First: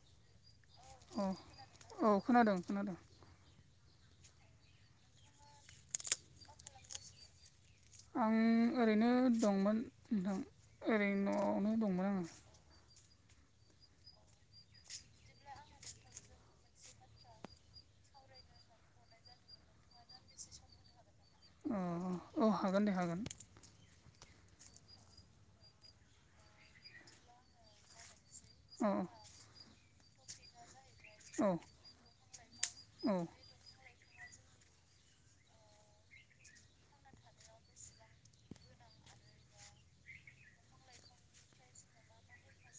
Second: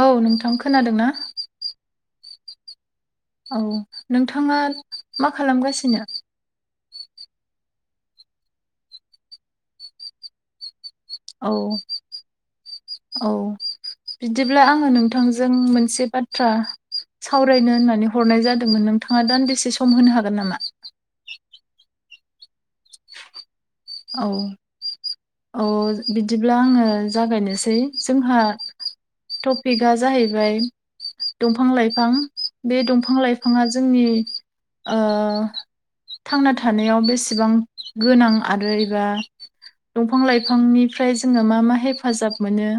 औ नोंथां खोनादों ना? औ औ खोनादों खोनादों। औ नोंथाङा मा खालामगासिनो? आं ओरैनो दंमोन नोंथां ओरै औ न'आवनो दंमोन आङो। औ बिदिब्ला आङो नोंथांजों मोनसे बाथ्रा सावरायनो होननानै हरनाय जादोंमोन नोंथाङा दान्दिसे सम होनो हागोन नामा? अ औ हागोन दे हागोन। औ औ बिदिब्ला आङो जागायनोसै जोंहा ओ। टपिकआ जाहैबाय औ दंफां लाइफां बे औ दंफां लाइफां बिफाङा जोंनि ओ थांना थानायाव बेसेबां गोनां आरो एबा दंफां लाइफांनिफ्राय जोङो मा मा हेफाजाब मोनो।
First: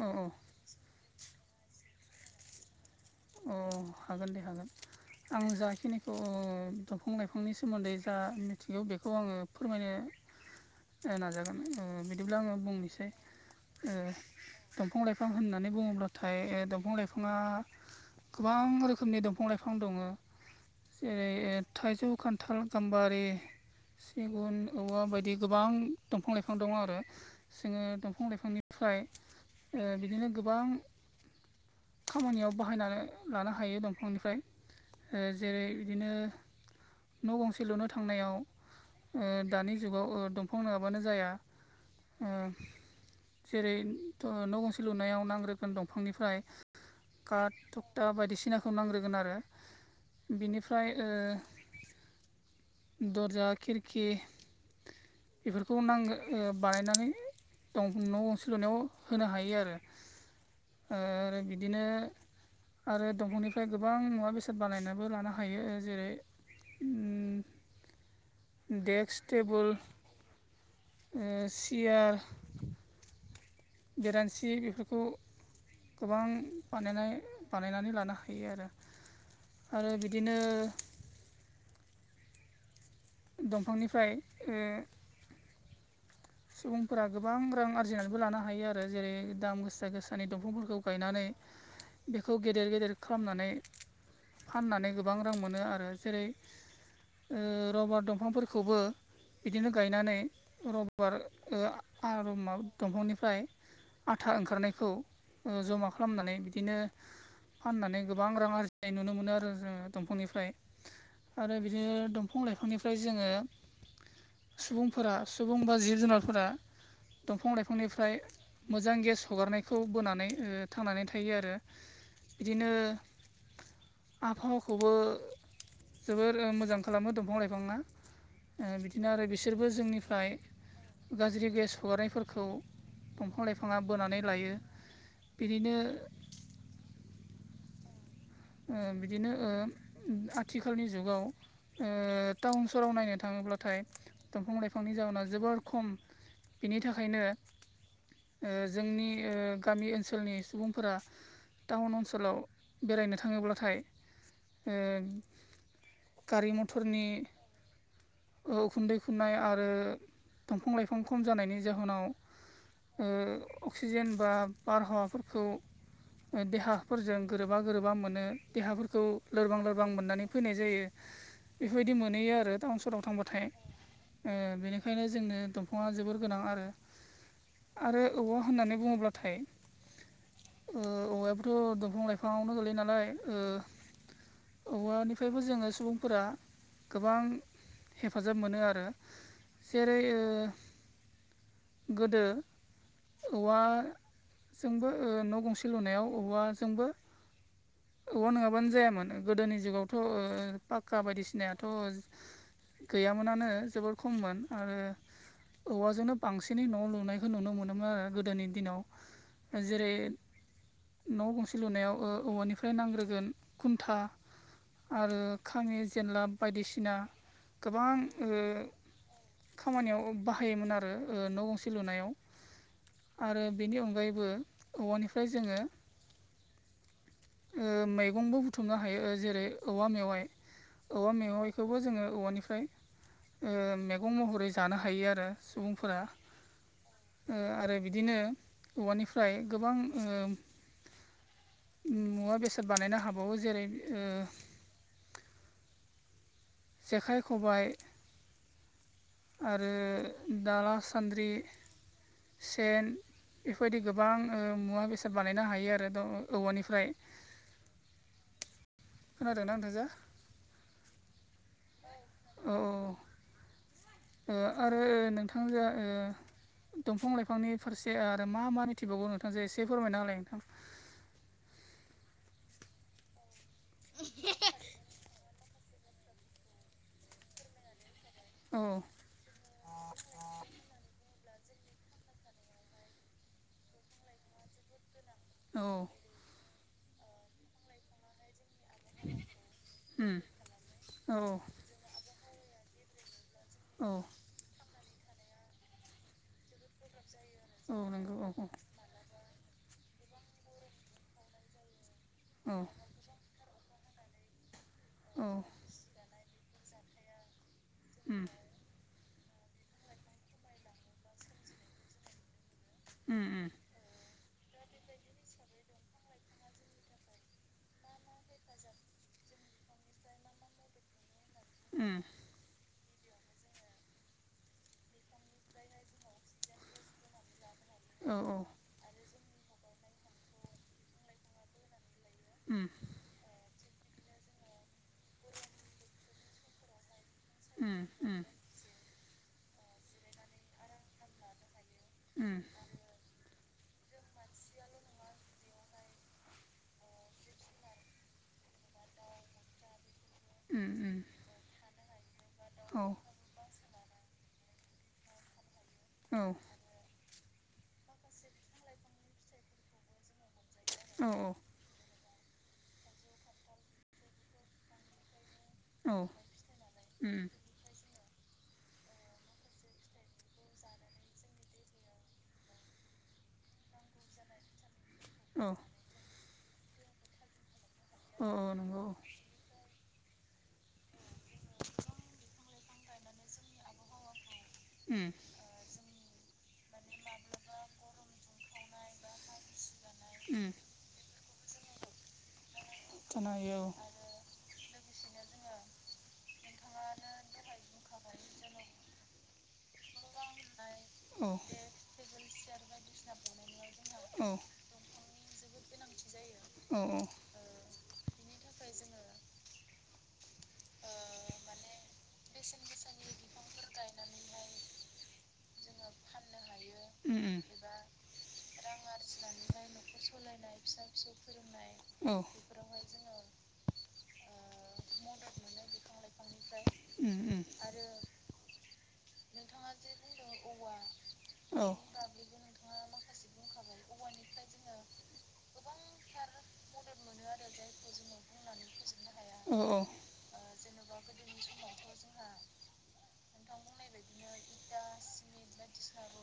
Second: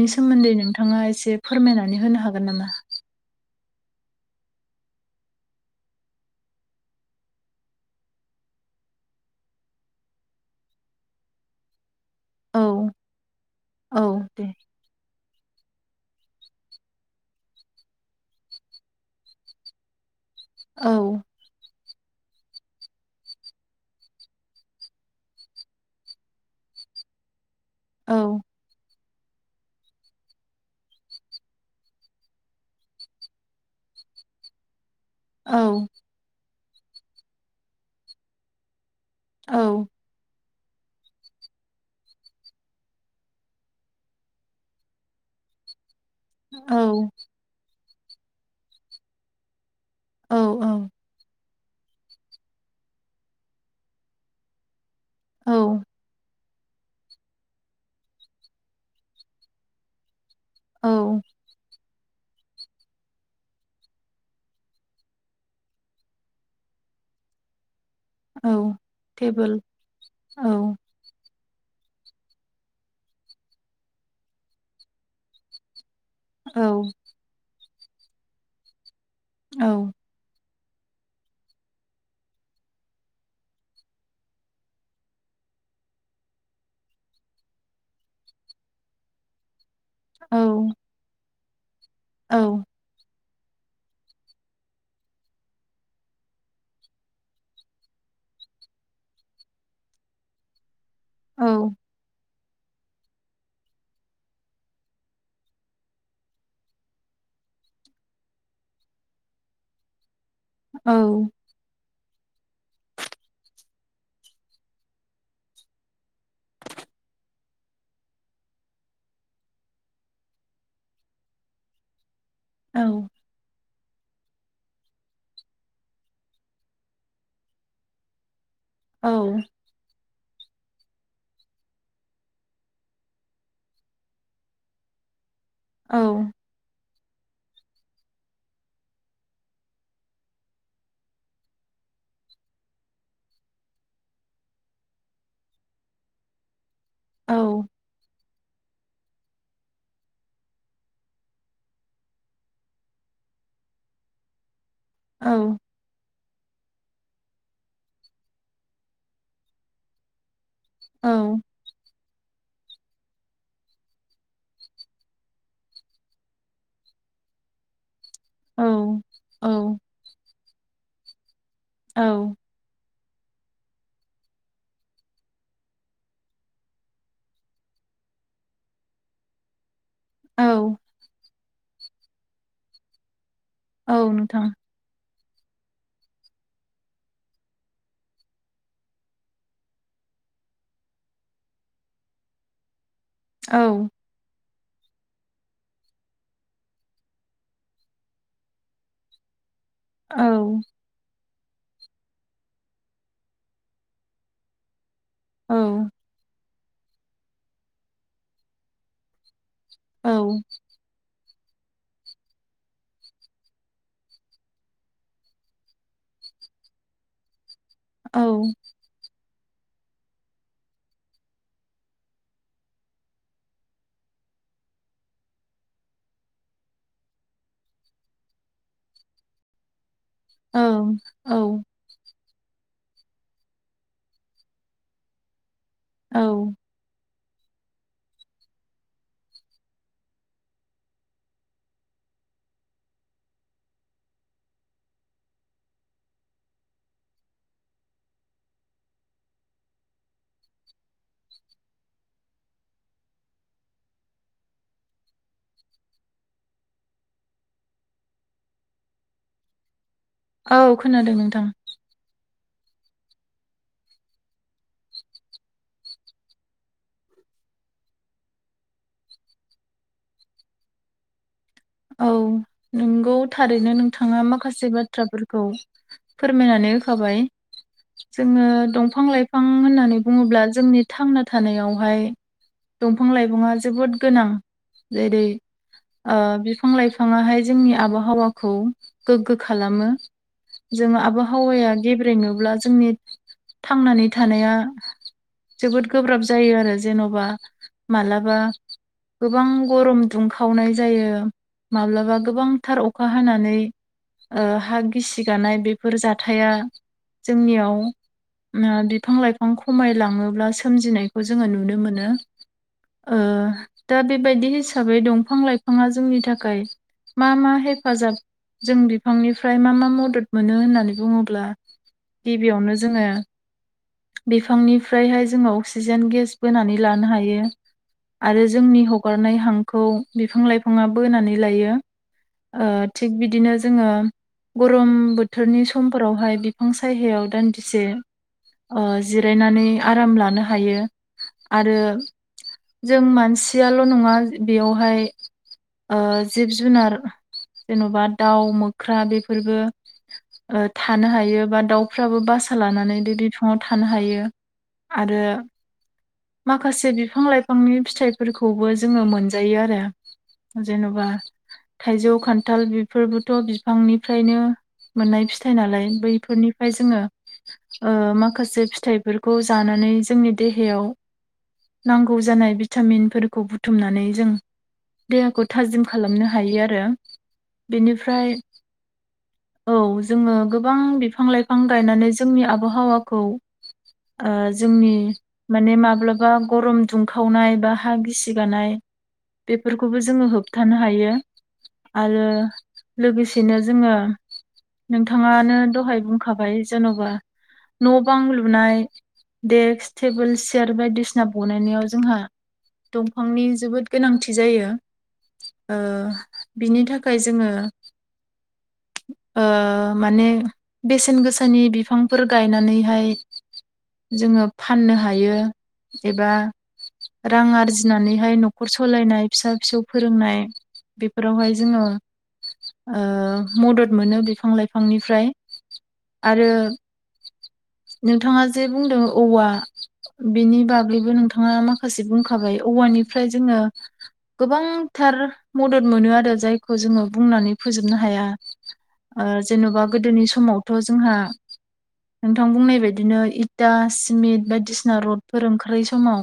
औ सोमोन्दै नोंथाङा एसे फोरमायनानै होनो हागोन नामा? अ हागोन दे हागोन। आं जाखिनिखौ दंफां लाइफांनि सोमोन्दै जा मिथिगौ बेखौ आङो फोरमायनो नाजागोन बिदिब्ला आङो औ बुंनोसै ओ औ दे दंफां लाइफां होननानै बुङोब्लाथाय दंफां लाइफाङा गोबां रोखोमनि दंफां लाइफां दङ औ जेरै थाइजौ खान्थाल गाम्बारि सिगुन औवा बायदि गोबां दंफां लाइफां दं आरो। जोङो औ दंफां लाइफांनिफ्राय बिदिनो गोबां खामानियाव बाहायनानै लानो हायो दंफांनिफ्राय ओ जेरै औ बिदिनो न' गंसे लुनो थांनायाव औ दानि जुगाव ओ द फं नङाबानो जाया ओ जेरै न' गंसे लुनायाव नांग्रोगोन दंफांनिफ्राय औ। काट थकटा बायदिसिनाखौ नांग्रोगोन आरो। औ बिनिफ्राय ओ दर्जा खिरखि औ बेफोरखौ नांगो ओ बानायनानै दं न'न सल'नायाव होनो हायो औ आ-आरो बिदिनो आरो दंफांनिफ्राय गोबां मुवा बेसाद बानायनोबो लानो हायो जेरै उ। औ देक्स टेबोल औ ओ सेयार बेरान्सि बेफोरखौ गोबां औ बानायनाय बानायनानै लानो हायो आरो औ आरो बिदिनो दंफांनिफ्राय ओ सुबुंफोरा गोबां रां आरजिनानैबो लानो हायो आरो जेरै दाम गोसा गोसा गोसानि औ दंफांफोरखौ गायनानै औ बेखौ गेदेर गेदेर खालामनानै फाननानै गोबां रां मोनो आरो जेरै रबार दंफांफोरखौबो बिदिनो गायनानै रब गार औ ओ आरामाव दंफांनिफ्राय आथा ओंखारनायखौ जमा खालामनानै बिदिनो फाननानै गोबां रां आरजिनाय नुनो मोनो आरो जोङो दंफांनिफ्राय। औ। आरो बिदिनो दंफां लाइफांनिफ्राय जोङो सुबुंफोरा सुबुंबा जिब जुनारफोरा दंफां लाइफांनिफ्राय। मोजां गेस हगारनायखौ बोनानै ओ थांनानै थायो आरो। बिदिनो औ आबहावखौबो जोबोर मोजां खालामो दंफां लाइफांआ। ओ बिदिनो आरो बिसोरबो जोंनिफ्राय गाज्रि गेस हगारनायफोरखौ दंफां लाइफाङा बोनानै लायो। बिदिनो ओ बिदिनो आथिखालनि जुगाव ओ टाउन सहराव नायनो थाङोब्लाथाय दंफां लाइफांनि जाहोना जोबोर खम। बिनि थाखायनो ओ जोंनि ओ गामि ओनसोलनि सुबुंफोरा टाउन ओनसोलाव बेरायनो थाङोब्लाथाय ओ औ। गारि मथरनि उखुन्दै खुनाय आरो दंफां लाइफां खम जानायनि जाहोनाव अक्सिजेन बा बारहावाफोरखौ देहाफोरजों गोरोबा गोरोबा मोन नो देहाफोरखौ लोरबां औ लोरबां मोननानै फैनाय जायो। बेफोरबायदि औ मोनहैयो आरो टाउन सहराव थांबाथाय। ओ बेनिखायनो जोंनो दंफाङा जोबोर गोनां आरो आरो औवा होननानै बुङोब्लाथाय औ। ओ औवायाबोथ' दंफां लाइफाङावनो गोलैयो नालाय ओ औ नोंथां। औवानिफ्रायबो जोंङो सुबुंफोरा गोबां हेफाजाब मोनो आरो। जेरै ओ गोदो औ औवा जोंबो ओ न' गंसे लुनायाव औवाजोंबो औवा नङाब्लानो जायामोन गोदोनि जुगाव। औ। का बायदिसिनायाथ' गैयामोनानो जोबोर खममोन आरो औ औवाजोंनो बांसिनै न' लुनायखौ नुनो मोनोमोन आरो गोदोनि दिनाव। जेरै औ न' गंसे लुनायाव ओ औवानिफ्राय ओमफ्राय नांग्रोगोन खुन्था आरो खांङि जेनलाब बायदिसिना गोबां औ ओ खामानियाव बाहायोमोन आरो ओ न' गंसे लुनायाव। आरो बेनि अनगायैबो औवानिफ्राय जोंङो ओ मैगंबो बुथुमनो हायो ओ जेरै औवा मेवाइ। औ औवा मेवाइखौबो जोंङो औवानिफ्राय ओ मैगं महरै जानो हायो आरो। सुबुंफोरा। औ ओ आरो बिदिनो औवानिफ्राय गोबां ओ मुवा बेसाद बानायनो हाबावो जेरै ओ जेखाइ खबाय। आरो दाला सान्द्रि सेन बेफोरबायदि गोबां ओ मुवा बेसाद बानायनो हायो आरो द औवानिफ्राय। खोनादोंना नोंथांजो? औ खोनादों नोंथां। औ औ। ओ आरो नोंथांजो ओ दंफां लाइफांनि फारसे आरो मा मा मिथिबावगौ नोंथांजो एसे फोरमायना होलाय नोंथां? औ नोंगौ थारैनो नोंथाङा माखासे बाथ्राफोरखौ फोरमायनानै होखाबाय। जोंङो औ दंफां लाइफां होननानै बुङोब्ला जोंनि थांना थानायावहाय दंफां लाइफाङा जोबोद गोनां। जेरै औ। बिफां लाइफाङाहाय जोंनि आबहावाखौ गोग्गो खालामो। उम जों औ आबहावाया गेब्रेङोब्ला जोंनि औ थांनानै थानाया जोबोद गोब्राब जायो आरो जेन'बा औ नंगौ औ माब्लाबा गोबां गरम दुंखावनाय जायो, माब्लाबा औ गोबांथार अखा हानानै हा गिसि औ गानाय बेफोर जाथाया जोंनियाव उम। बिफां लाइफां खमायलाङोब्ला सोमजिनायखौ जोङो नुनो मोनो। उम उम दा बेबायदि हिसाबै दंफां लाइफाङा जोंनि था खाय मा मा हेफाजाब जों बिफांनिफ्राय मा मा मदद मोनो होननानै बुङोब्ला उम। गिबियावनो जोङो बिफांनिफ्रायहाय जोङो अक्सिजेन गेस बोनानै लानो हायो। औ आरो जोंनि हगारनाय हांखौ बिफां लाइफाङा बोनानै लायो। उम थिग बिदिनो जोङो गरम बोथोरनि समफोरावहाय बिफां सायहायाव उम दान्दिसे उम ओ जिरायनानै आराम लानो हायो। आरो उम जों मानसियाल' नङा बेयावहाय जिब जुनार जेन'बा दाउ मोख्रा बेफोरबो उम उम थानो हायो बा दाउफ्राबो बासा औ लानानै दै दि थु फावाव थानो हायो आरो औ माखासे बिफां लाइफांनि फिथाइफोरखौबो जोङो मोनजायो आरो। जेन'बा औ थाइजौ खान्थाल बेफोरबोथ' बिफांनिफ्रायनो मोननाय फिथाइ नालाय। औ बैफोरनिफ्राय जोङो उम माखासे फिथाइफोरखौ जानानै जोंनि देहायाव नांगौ जानाय भिटामिनफोरखौ बुथुमनानै जों औ देहाखौ थाजिम खालामनो हायो आरो औ बिनिफ्राय नंगौ औ औ जोङो गोबां बिफां लाइफां गायनानै जोंनि आबहावा खौ जोंनि उम माने माब्लाबा गरम दुंखावनाय बा हा गिसिगानाय खौबो जोङो उम होबथानो हायो आरो थानो हायो औ लोगोसेनो जोङो नोंथाङानो दहाय बुंखाबाय जेन'बा न' बां लुनाय देक्स टेबोल सि सियार बायदिसिना औ बनायनायाव जोंहा दंफांनि जोबोद औ गोनांथि जायो। बिनि थाखाय जोङो थाखाय जोङो माने बेसेन गोसानि बिफांफोर गायनानैहाय जोङो फाननो हायो एबा उम औ रां आरजिनानैहाय न'खर सलायनाय, फिसा फिसौ फोरोंनाय बेफोरावहाय जोङो औ। ओ मदद मोनो बिफां लाइफांनिफ्राय आरो उम उम नोंथाङा जे बुंदों औवा बेनि बागैबो नोंथाङा औ माखासे बुंखाबाय। औवानिफ्राय जोङो गोबांथार मदद मोनो आरो जायखौ मदद जोङो मोनो बुंनानै फोजोबनो हाया। नोंथां जेन'बा गोदोनि समावथ' जोंहा नोंथां बुंनाय बायदिनो इटा सिमिट बायदिसिना रडफोर ओंखारै समाव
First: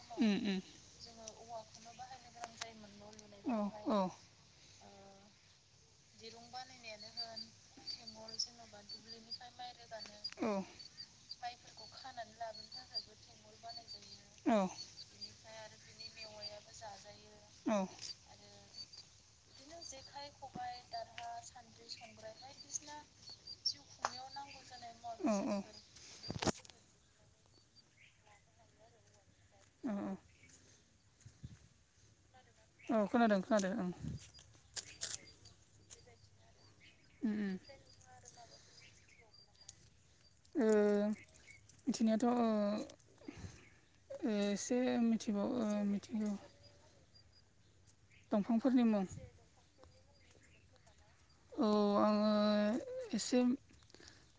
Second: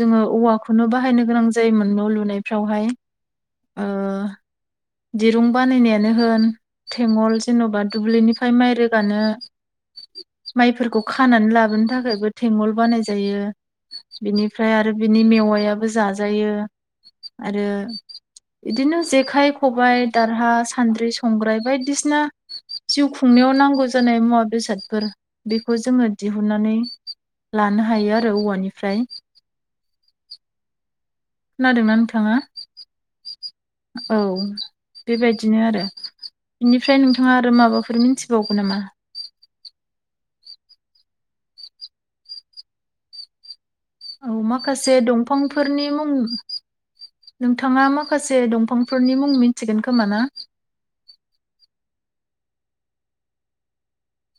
जोङो औवाखौनो बाहायनो गोनां जायोमोन न' लुनायफ्रावहाय। दिरुं बानायनायानो होन थेंगल जेन'बा दुब्लिनिफ्राय माइ रोगानो माइफोरखौ खानानै लाबोनो थाखायबो थेंगल बानाय जायो। औ बिनिफ्राय आरो बिनि मेवायाबो जाजायो आरो बिदिनो जेखाइ खबाय, दारहा, सान्द्रि, संग्राय बायदिसिना जिउ खुंनायाव नांगौ जानाय मुवा बेसादफोर बेखौ जोङो दिहुननानै लानो हायो आरो औवानिफ्राय ओम ओम खोनादोंना नोंथाङा? औ खोनादों खोनादों ओं औ बेबायदिनो आरो बेनिफ्राय उम नोंथाङा आरो माबाफोर मिथि बावगौ नामा? ओ बिदिनोथ' ओ औ एसे माखासे मिथिबाव दंफांफोरनि मुं मिथिगौ नोंथाङा माखासे दंफांफोरनि मुं मिथिगोन खोमा ना! औ आङो एसे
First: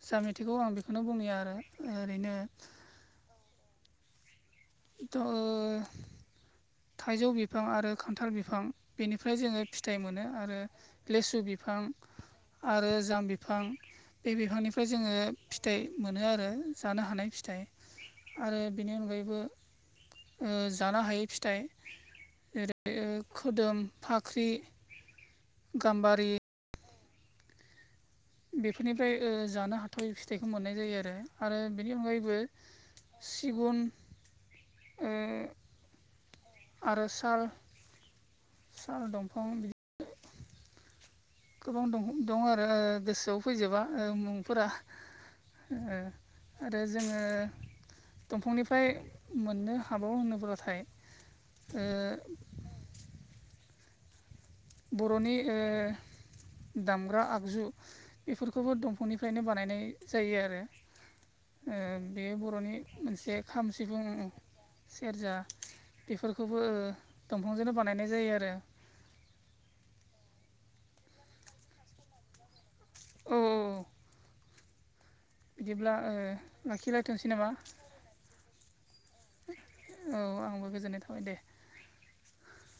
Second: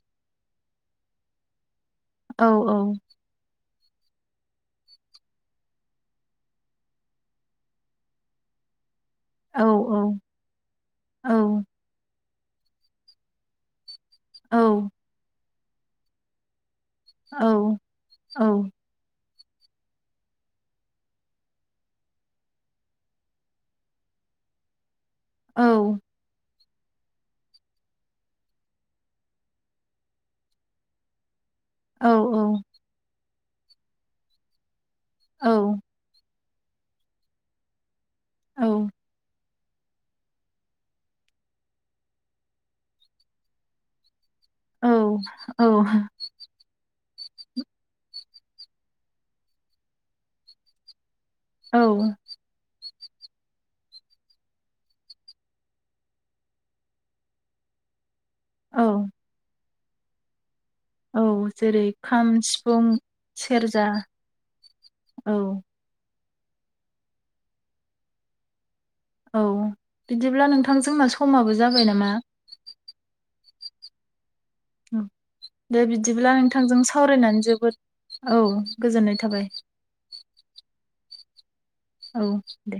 जा मिथिगौ आं बेखौनो बुंनि आरो ओरैनो औ औ थ' ओ थाइजौ बिफां आरो खान्थाल बिफां बेनिफ्राय जोङो औ फिथायाइ मोनो आरो औ लेसु बिफां आरो जाम बिफां बे औ बिफांनिफ्राय जोङो फिथाइ मोनो आरो जानो हानाय औ फिथाइ औ आरो बेनि अनगायैबो ओ जानो हायै फिथाइ जेरै खोदोम फाख्रि औ गाम्बारि बेफोरनिफ्राय ओ जानो हाथावै फिथाइखौ मोननाय जायो आरो आरो बेनि औ अनगायैबो सिगुन ओ औ आरो साल साल दंफां गोबांं दं दं आरो ओ गोसोआव फैजोबा ओ मुं फोरा औ आरो जोङो दंफांनिफ्राय मोननो हाबावो होनोब्लाथाय ओ औ बर'नि ओ दामग्रा आगजु बेफोरखौबो औ दंफांनिफ्रायनो बानायनाय जायो आरो औ ओ जेरै खाम बेयो बर'नि सिफुं मोनसे खाम सेरजा सिफुं औ सेरजा बेफोरखौबो दंफांजोंनो बानायनाय जायो आरो औ बिदिब्ला नोंथांजोंना समाबो जाबाय नामा औ औ दे बिदिब्ला नोंथांजों लाखिलायथ'नोसै सावरायनानै नामा जोबोद औ गोजोननाय थाबाय। औ आंबो गोजोननाय थाबाय दे औ दे